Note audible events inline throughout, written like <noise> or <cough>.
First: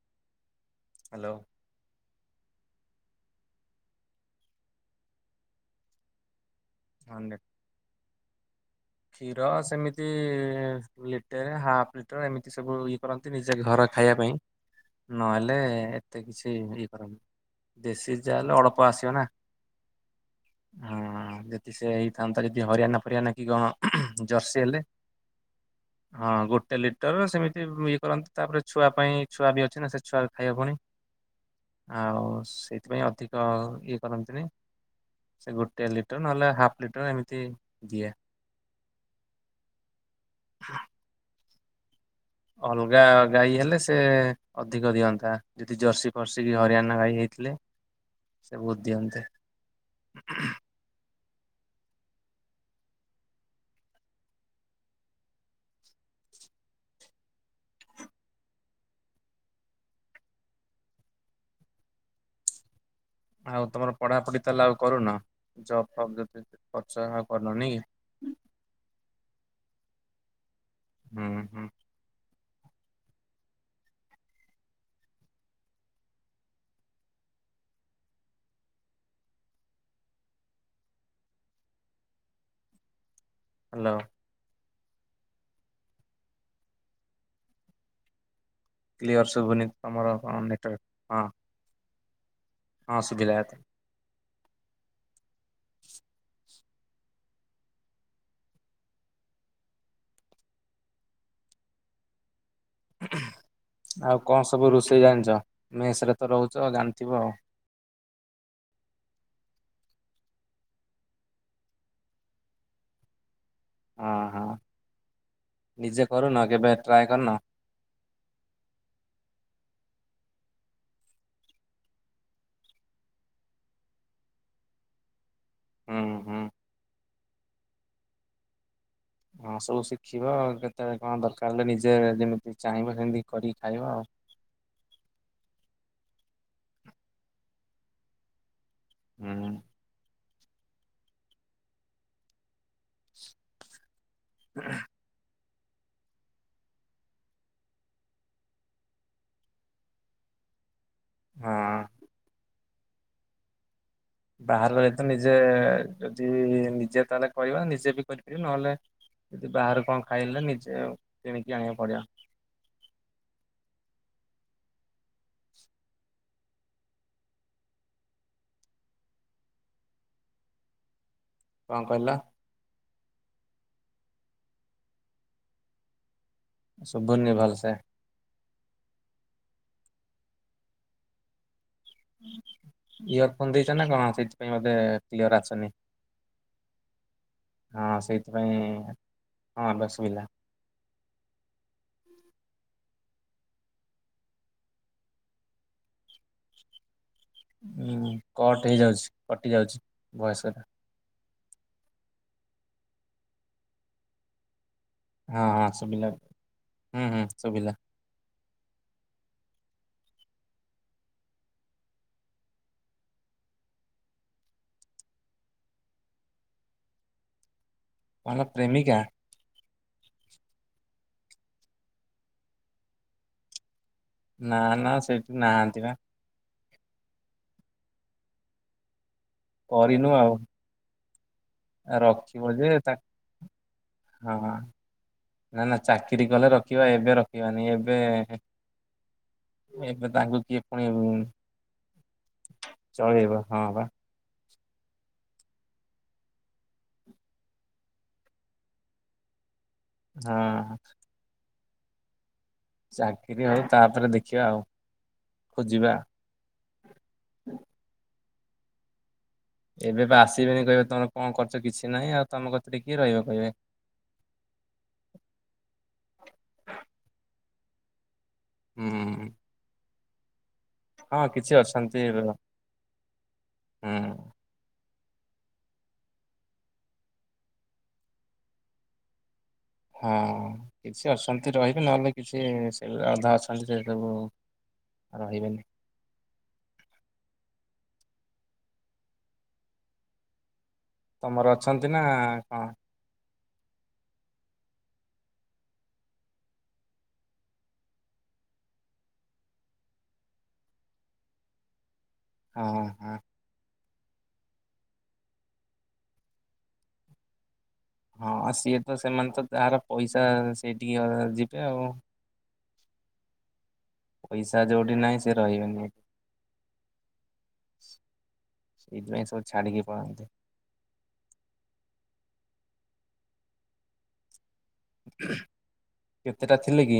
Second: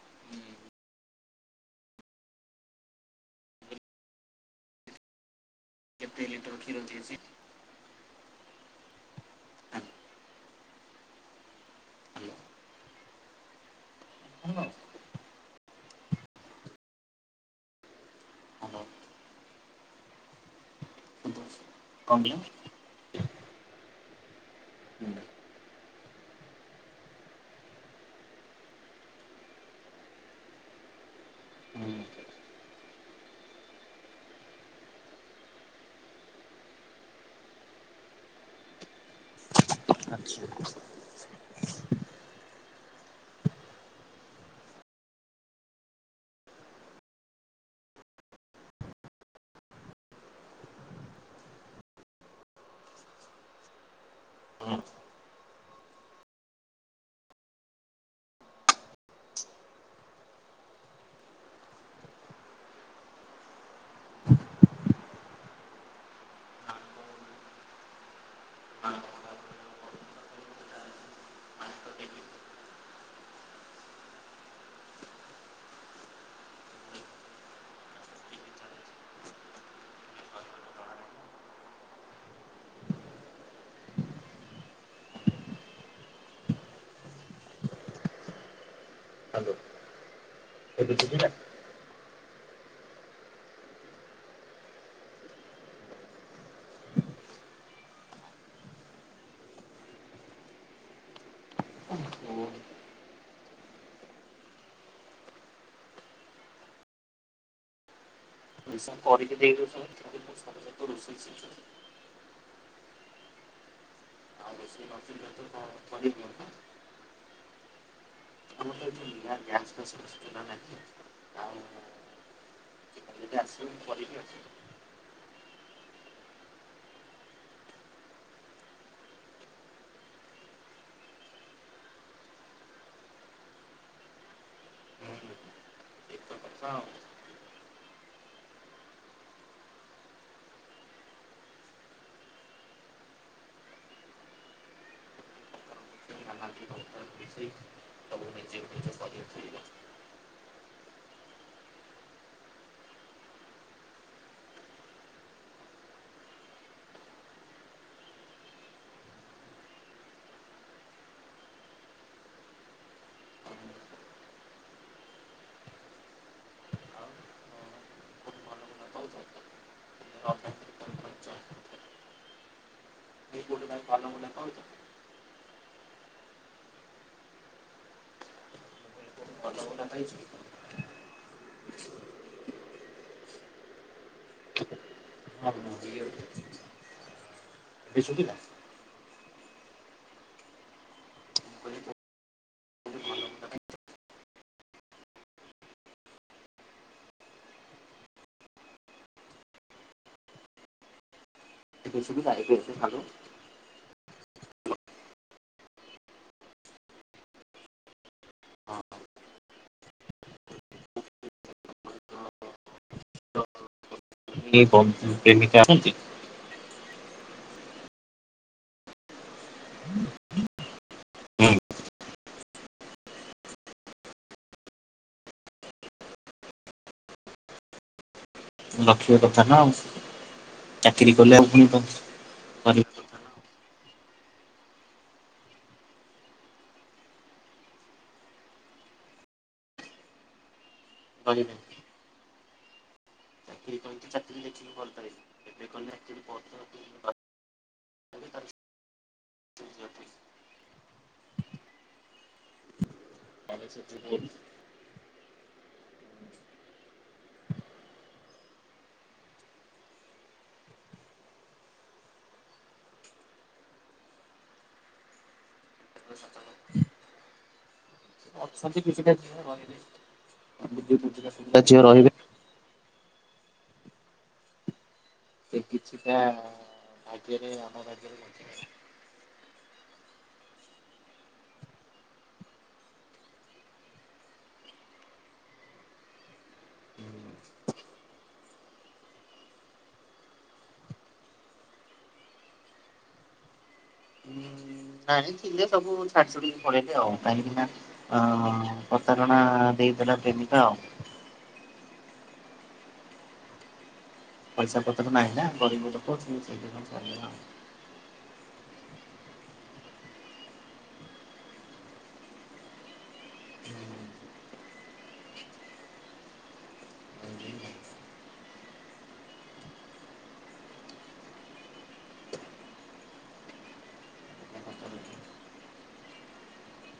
ହୁଁ <unintelligible> ହାଲୋ ଜପତିଲି ତୁର୍କୀ ରଛିଏ ସ ମାନେ <unintelligible> କ୍ଷୀର ସେମିତି ଲିଟର, ହାଫ ଲିଟର, ଏମିତି ସବୁ ଇଏ କରନ୍ତି ନିଜେ ଘର ଖାଇବା ପାଇଁ ହ୍ୟାଲୋ ନହେଲେ ଲେ, ଏତେ କିଛି ଇଏ କରନି, ଦେଶୀ ଯା ହେଲେ କଣ ଅଳ୍ପ ଆସିବ ନା ହଁ ଯଦି ସେ କହିଲ ହେଇଥାନ୍ତା ଯଦି ହରିୟଣା ଫରିୟାନ କି ଗଣ ଜର୍ସି ହେଲେ ହ <unintelligible> ହଁ ଗୋଟେ ଲିଟର ସେମିତି ଇଏ କରନ୍ତି, ତାପରେ ଛୁଆ ପାଇଁ ଛୁଆ ବି ଅଛି ନା, ସେ ଛୁଆ ଖାଇବା ପୁଣି ଆଉ ସେଇଥିପାଇଁ ଅଧିକ ଇଏ କରନ୍ତିନି ସେ ଗୋଟେ ଲିଟର, ନହେଲେ ହାଫ୍ ଲିଟର, ଏମିତି ଦିଏ ଆଛା। ଅଲଗା ଗାଈ ହେଲେ ସେ ଅଧିକ ଦିଅନ୍ତା, ଯଦି ଜର୍ସି ଫର୍ସି କି ହରିୟଣା ଗାଈ ହେଇ ସେ ବହୁତ ଦିଅନ୍ତେ <unintelligible> ହୁଁ ଆଉ ତମର ପଢାପଢି ତାହେଲେ ଆଉ କରୁନ ଜବ ଶବ୍ଦ ପ୍ରଶାହାା କରଲନି <unintelligible> ହୁଁ ହୁଁ ହାଲୋ କ୍ଲିଅର ହ୍ୟାଲୋ ଶୁଭୁନି ତମରଟ ଏବେ ହଁ ଶୁଭିଲା ହଁ ଶୁଭିଲା ତ ହ <unintelligible> ଆଉ କଣ ସବୁ ରୋଷେଇ ଜାଣିଛ, ମେସ ରେ ତ ରହୁଛ ଜାଣିଥିବ ଆଉ କରିକି ଦେଇଷେଇ <unintelligible> ହଁ ହଁ ଆଉ ରୋଷେଇ ନଥିଲେ ତ ନିଜେ କରିବ କରୁନ, କେବେ ଟ୍ରାଏ କରିନ ଆ ଗ୍ୟା ଫହି ଆଉ <unintelligible> ଆସିବୁ ମୁ କରିକି ଅଛି <unintelligible> ହଁ ହଁ ହଁ ସବୁ ଶିଖିବ, କେତେବେଳେ କଣ ଦରକାର ହେଲେ ନିଜେ ଯେମିତି ଚାହିଁବ, ସେମିତି କରିକି ଖାଇବା ଆଉ ହୁଁ ହ <unintelligible> ଆ <unintelligible> ହୁଁ ହ। <unintelligible> ତ ନିଜ ନି ଫ। <unintelligible> ହଁ। ବାହାରରେ ତ ନିଜେ, ଯଦି ନିଜେ ତାହେଲେ କରିବା ନିଜେ ବି କରିପାରିବ, ନହେଲେ ଯଦି ବାହାରୁ କଣ ଖାଇଲେ, ନିଜେ କିଣିକି ଆଣିବାକୁ ପଡିବ। ହୁ। <unintelligible> ଆଉ <unintelligible> କଣ କହିଲ? ଏ କୋଟେ କ ପାନ ବ କଉଛ। <unintelligible> ଶୁଭୁନିି ଭଲସେ ଭଲ ଭଲା ଖାଇଛ। <unintelligible> ଇୟର ଫୋନ ଦେଇଛ ନା କଣ ସେଇଥିପାଇଁ ବୋଧେ କ୍ଲିୟର ଆସୁନି। <unintelligible> ହଁ ସେଇଥିପାଇଁ ହଁ ଏବେସୁବିଲା। ଉଁ କଟ ହେଇଯାଉଛି କଟି ଯାଉଛି ଭୟସଟା। ଏବେ ସୁବିଲା ହେପସ ଭଲ। ହଁ ହଁ ସୁବିଲା ହୁଁ ହୁଁ ସୁବିଲା। ଏ ବନ୍ଦ୍ଦୁପ୍ରେମୀକଆ ଅଣନ୍ତୀ। ପ୍ରେମିକା। ନା ନା ସେଇଠି ନାହାନ୍ତି ବା। ରଖିବା କଥା ନା ଆଉ କରିନୁ ଆଉ ଚାକିରି କଲେ ଆଉ ପୁଣି ରଖିବ ଯେ ପାଉଛି ତା କଥା। ହଁ। ନା ନା ଚାକିରି କଲେ ରଖିବା ଏବେ ରଖିବାନି ଏବେ ଏବେ ତାଙ୍କୁ କିଏ ପୁଣି ରହିବେ ଚଳେଇବ ଚାକିରି ହଁ। ଜୀବନରେ ଦେଖିକି କରିଥରେ ଏବେ କହଲେ ଚା ପଢୁଛନ୍ତି। ହଁ। ଚାକିରି ହଉ ତାପରେ ଦେଖିବା ଆଉ ଖୋଜିବା। <unintelligible> ଏବେ ତ ଆସିବେନି କହିବେ ତମର କଣ ଖର୍ଚ୍ଚ କିଛି ନାହିଁ ଆଉ ତମ କଥା ଟିକଏ ରହିବ କହିବେ। <unintelligible> ଅଛନ୍ତି କିଛିଟା ହୁଁ ଝିଅ ରହିବେ। ହଁ କିଛି ଝିଅ ଅଛନ୍ତି ରହିବେ ହୁଁ। ସେ କିଛିଟା ଭାଗ୍ୟରେ ଆମ ଭାଗ୍ୟରେ ବଞ୍ଚ ହଁ କିଛି ଅଛନ୍ତି ରହିବେ ନହେଲେ କିଛି ସେ ଅଧା ଅଛନ୍ତି ସେ ସବୁ। ଉ ରହିବେନି। ହୁଁ। ତମର ଅଛନ୍ତି ନା କଣ? ନାଇ ଥିଲେ ସବୁ ଛାଡିଡିକି ପଳେଇଲେ ଆଉ କାହିଁକି ନା ଅ ପ୍ରତାରଣା ଦେଇ ପଲା ପ୍ରେମିକା ଆଉ। ହଁ ହଁ। ପଇସା ପତ୍ର ନାହିଁ ନା ଗରିବ ଲୋକ। ହଁ ସିଏ ତ ସେମାନେ ତ ତହାର ପଇସା ସେଇଠିକି ଯିବେ ଆଉ। <unintelligible> ପଇସା ଯୋଉଠି ନାହିଁ ସେ ରହିବେନି। ସେଇଥିପାଇଁ ସବୁ ଛାଡିକି ପଳନ୍ତି। କେତେଟା ଥିଲେ କି?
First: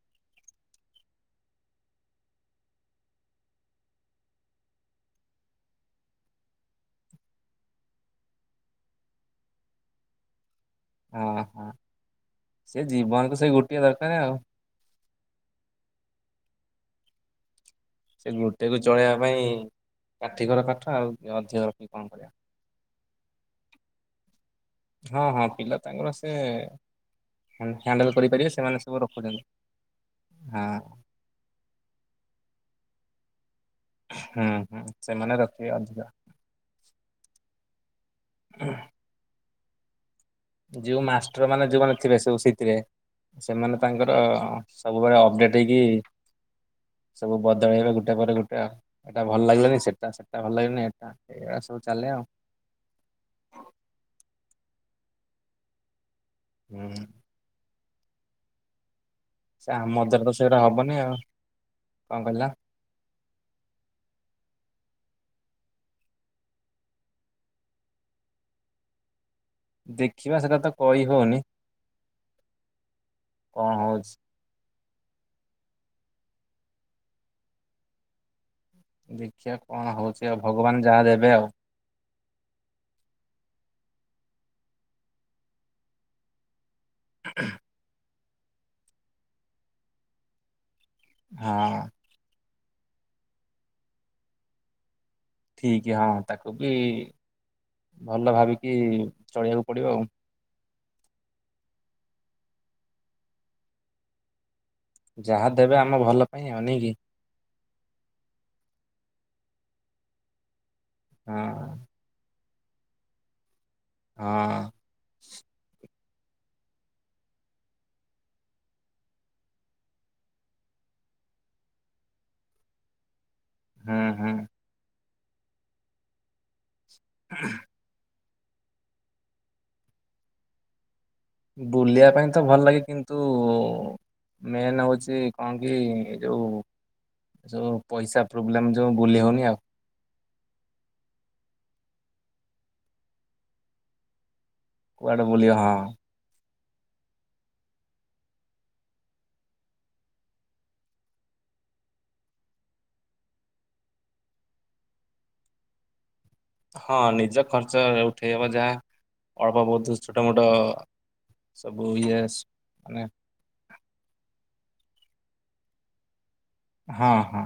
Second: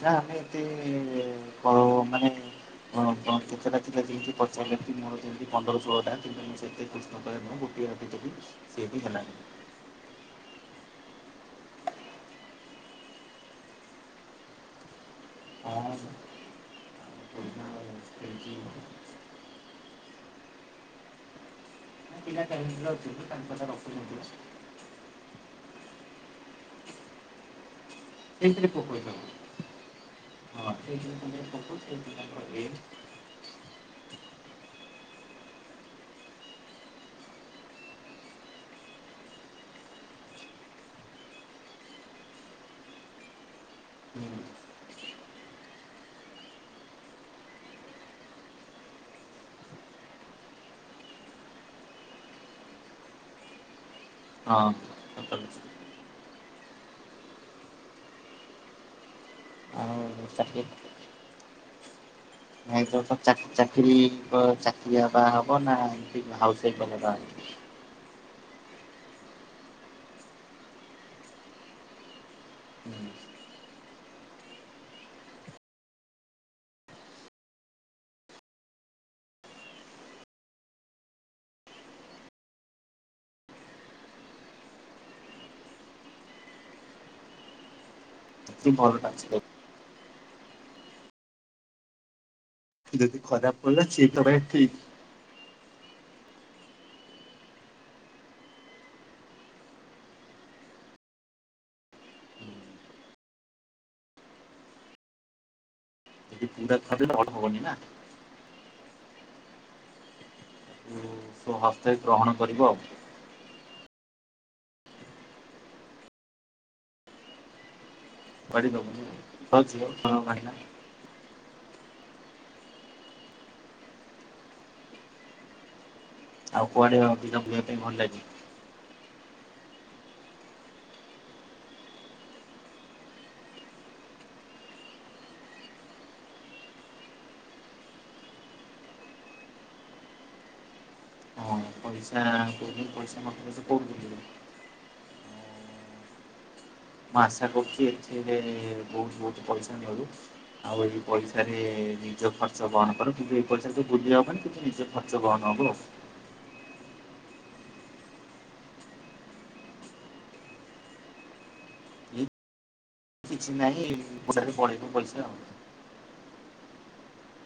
ପା ଆମେ ଏତି କର ମାନେ। ହଁ କେତେଟା ଥିଲା ଯେମିତି ପଚାରିଲେ ମୋର ଯେମିତି ପନ୍ଦର ଷୋଳ ଟା କି ମୁଁ ସେତ ଖ ଚୋନତି ଚାଲି ସେ ବି ହେ ଓ ହୋ ସେ ଜୀବନକୁ ସେଇ ଗୋଟିଏ ଦରକାର ଆଉ। ହଁ। ସେ ଗୋଟେକୁ ଚଳେଇବା ପାଇଁ କାଠିକର କାଠ ଆଉ ଅଧିକରଠ ହଁ <inaudible> ହଁ ପିଲା ତାଙ୍କର ସେ ହ୍ୟାଣ୍ଡେଲ କରିପାରିବେ ସେଇଥିରେ ସେମାନେ ଫୋକସ୍ ସବୁ ହେବ ରଖୁଛନ୍ତି। ହଁ <inaudible> ହୁଁ ହୁଁ ସେମାନେ ରଖିବେ ଅଧିକା। ଉଁ। ଯୋଉ ମାଷ୍ଟର ମାନେ ଯୋଉମାନ ଥିବେ ସବୁ ଶିଥିରେ। ସେମାନେ ତାଙ୍କର ସବୁବେଳେ ଅପଡେଟ ହେଇକି ସବୁ ବଦଳେଇବେ ଗୋଟେ ପରେ ଗୋଟେ ଆ ଏଟା ଭଲ ଲାଗିଲନି ସେଟା ସେଟା ଭଲ ଲାଗିଲନି ଏଟା। ସବୁ ଚାଲେ ଆଉ। ହଁ। ହୁଁ। ଏ ଆମର ଦ୍ୱାରା ଆଉ ତ ସେଇଟା ଚାକିରି ହବନି ଆଉ। କଣ କହିଲ? ନାଇଁ ତୋର ତ ଚା ଚାକିରି କ ଚାକିରିଆ। ବାହା ହବ ନା ଏମତି ହାଉସ ୱାଇଫ କଲେ ବାହା। ଦେଖିବା ସେଟା ତ କହି ହଉନି। କଁ ହଉଛି। ଦେଖିଆ କଣ ହଉଛି ଆଉ ଭଗବାନ ଯାହା ଦେବେ ଆଉ। <inaudible> ସିମ୍ ପର ଟା ଅଛି ଦେଖ। ହଁ। ଯଦି ଖରାପ ପଡ଼ିଲା ସିଏ ତୋ ପାଇଁ ଠିକ୍। ବିଜ୍ଞା ତାକୁ ବି ଭଲ ଭାବିକି ଚଳିବାକୁ ପଡିବ ଆଉ। ଯାହା ଦେବେ ଆମେ ଭଲ। ଏ ପାଇଁ ଆଉ କଉଟା ନାଇକି କଲେ ନହନେ ହବନି ନା। ଉଁ ହଁ ସ୍ୱ ହସ୍ତେ ଗ୍ରହଣ କରିବ। ହଁ। କରିଦବୁ ଭଲ ଝିଅ ହଁ ମାଇକିନା। ହୁଁ ହୁଁ। ଆଉ କୁଆଡେ ଅଧିକା ବୁଲିବା ପାଇଁ ଭଲ ଲାଗେ। ବୁଲିବା ପାଇଁ ତ ଭଲଲାଗେ କିନ୍ତୁ। ମେନ୍ ହଉଛି କଣକି ଏଯୋଉ। ଯୋଉ ପଇସା ପ୍ରୋବ୍ଲେମ ଯୋଉ ବୁଲି ହଉନି ଆଉ। ହଁ ପଇସା <inaudible> ପଇସା ମ <inaudible> କଉଠି ବୁଲିବୁ। କୁଆଡେ ବୁଲି ହଁ। ମୁଁ ଆଶା କରୁଛି ଏଥିରେ ବହୁତ ବହୁତ ପଇସା ନିଅନ୍ତୁ ଆଉ ଏଇ ପଇସାରେ। ନିଜ ଖର୍ଚ୍ଚ ବହନ କର କିନ୍ତୁ ଏ ପଇସା ରେ ତ ବୁଲି ହବନି କିନ୍ତୁ ନିଜ ଖର୍ଚ୍ଚ ବହନ ହବ ଆଉ। ହଁ ନିଜ ଖର୍ଚ୍ଚ ଉଠେଇ ହବ, ଯାହା ଅଳ୍ପବହୁତ ଛୋଟମୋଟ। ସବୁ ୟେସ ମାନେ। କିଛି ନାହିଁ ଏଇ <inaudible> ପଳେଇବ ପଇସା ଆଉ। ହଁ ହଁ।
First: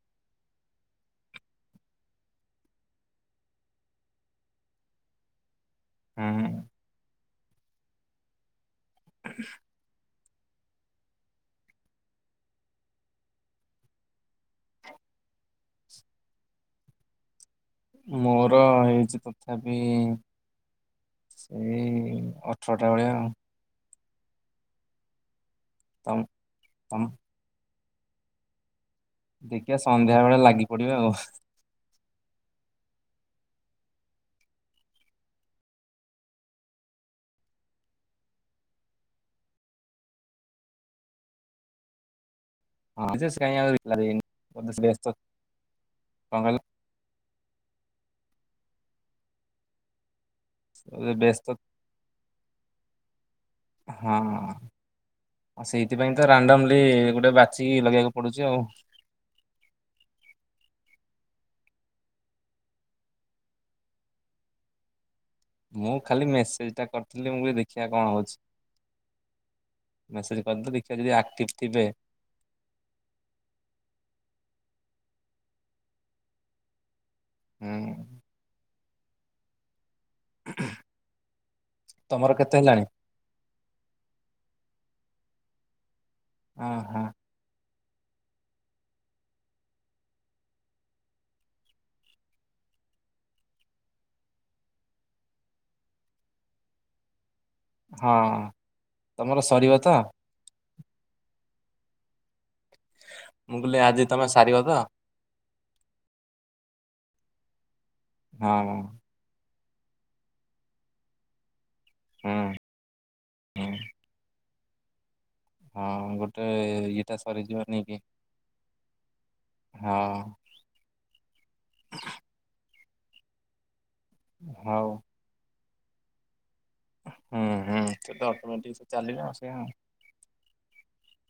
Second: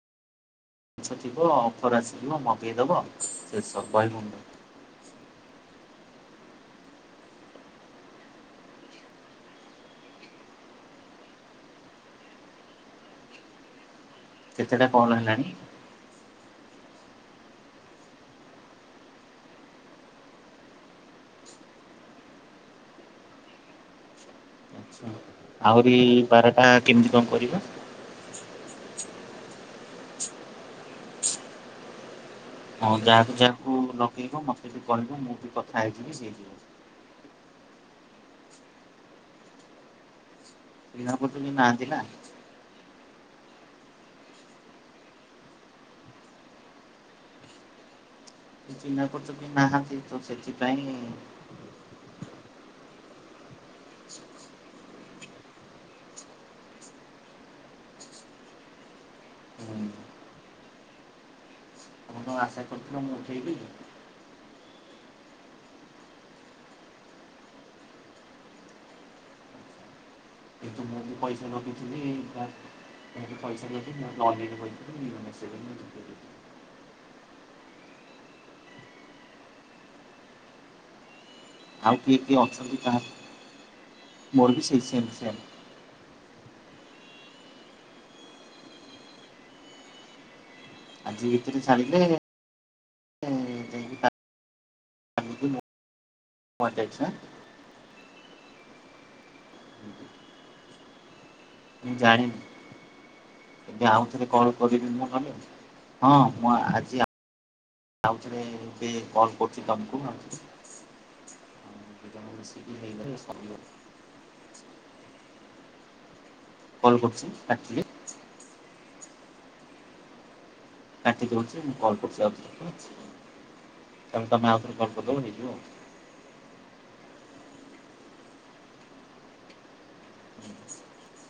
ପଇସା ଥିବ ଅଫର ଆସିଯିବ ମଗେଇଦବ ଶେଷ <unintelligible> ମୁଣ୍ଡ। <inaudible> ହୁଁ। <inaudible> କେତେଟା କଲ ହେଲାଣି। ମୋର ହେଇଛି ତଥାପି। ସେଇ ଅଠରଟା ଭଳିଆ ଆଉ। ଆଚ୍ଛା। ଆହୁରି ତମ ବାରଟା ତମ କେମିତି କଣ କରିବା। ଦେଖିବା ସନ୍ଧ୍ୟା ବେଳେ ଲାଗି ପଡିବା ଆଉ ହଁ ଯାହାକୁ ଯାହାକୁ ଲଗେଇବୁ ମତେ ବି କହିବୁ ମୁଁ ବି କଥା ହେଇଯିବି ସେଇ। <unintelligible> ବିଣାପ ତୁନି ନାହାନ୍ତି ନା। ହଁ ସେଜ କାହିଁ ଆଉ ରିପ୍ଲାଏ ଦେଇନି ବଧେ ବ୍ୟସ୍ତ ଙ୍କ କହିଲ। ଚିହ୍ନା ପରିଚୟ କେହି ନାହାନ୍ତି ତ ସେଥିପାଇଁ। ବୋଧେ ବ୍ୟସ୍ତ ହଁ। ଆ ସେଇଥିପାଇଁ ତ ରାଣ୍ଡମଲି ଗୋଟେ ବାଛିିକି ଲଗେଇବାକୁ ପଡୁଛି ଆଉ। <inaudible> ଆପଣ ଆଶା କରୁଥିଲ ମୁଁ ଉଠେଇବି। ମୁଁ ଖାଲି ମେସେଜ ଟା କରିଥିଲି ମୁଁ କହିଲି ଦେଖିବା କଣ ହଉଛି। ମେସେଜ କରିଦେଲି ଏଠୁ ଦେଖିବା ମୁ ଯଦି ଯୋଦି ଆକ୍ଟିଭ ପଇସା ଥିବେ ନଦେଇଥିମି ଆ ହେଟୁ ପଇସା ନେଇକି ଗଲେ <unintelligible> ହୁଁ <inaudible> ଆଉ କିଏ ତମର କିଏ କେତେ ଅଛନ୍ତି ବି ହେଲାଣି? କାହାନ୍ତି ମୋର ବି ସେଇ ସେମ୍ ସେମ୍ ହ ହୋ ଆଜି ଭିତରେ ଛାଡିଲେ ମରିଯାଇଛି ନା ହଁ ତମର ସରିବ ତ ମୁଁ ଜାଣିନି ମୁଁ କହିଲି ଏବେ ଆଜି ତମେ ଆଉଥରେ କଣ ସାରିବ ତ? କରିବିନି ମୁଁ ଭାବୁଚି ହଁ ମୁଁ ଆଜି ଆଜିରେ ହଁ ଏବେ କଲ କର ହୁଁ ହୁଁ। <unintelligible> ହଁ ଗୋଟେ କଲ୍ ଇଏଟା କରୁଛି ସରିଯିବ କାଟିଲେ ନେଇ କି ହଁ। କାଟି ଦଉଛି ମୁଁ କଲ୍ କରୁଛି ଆଉଥରେ ହେଲା। ତାହେଲେ ତମେ ଆଉ ଥରେ ହଉ କଲ୍ କରିଦେଲେ ହେଇ ଯିବ। ହୁଁ ହୁଁ ସେ ଅଟମେଟିକି ଚାଲିବ ଆ ସେ <inaudible>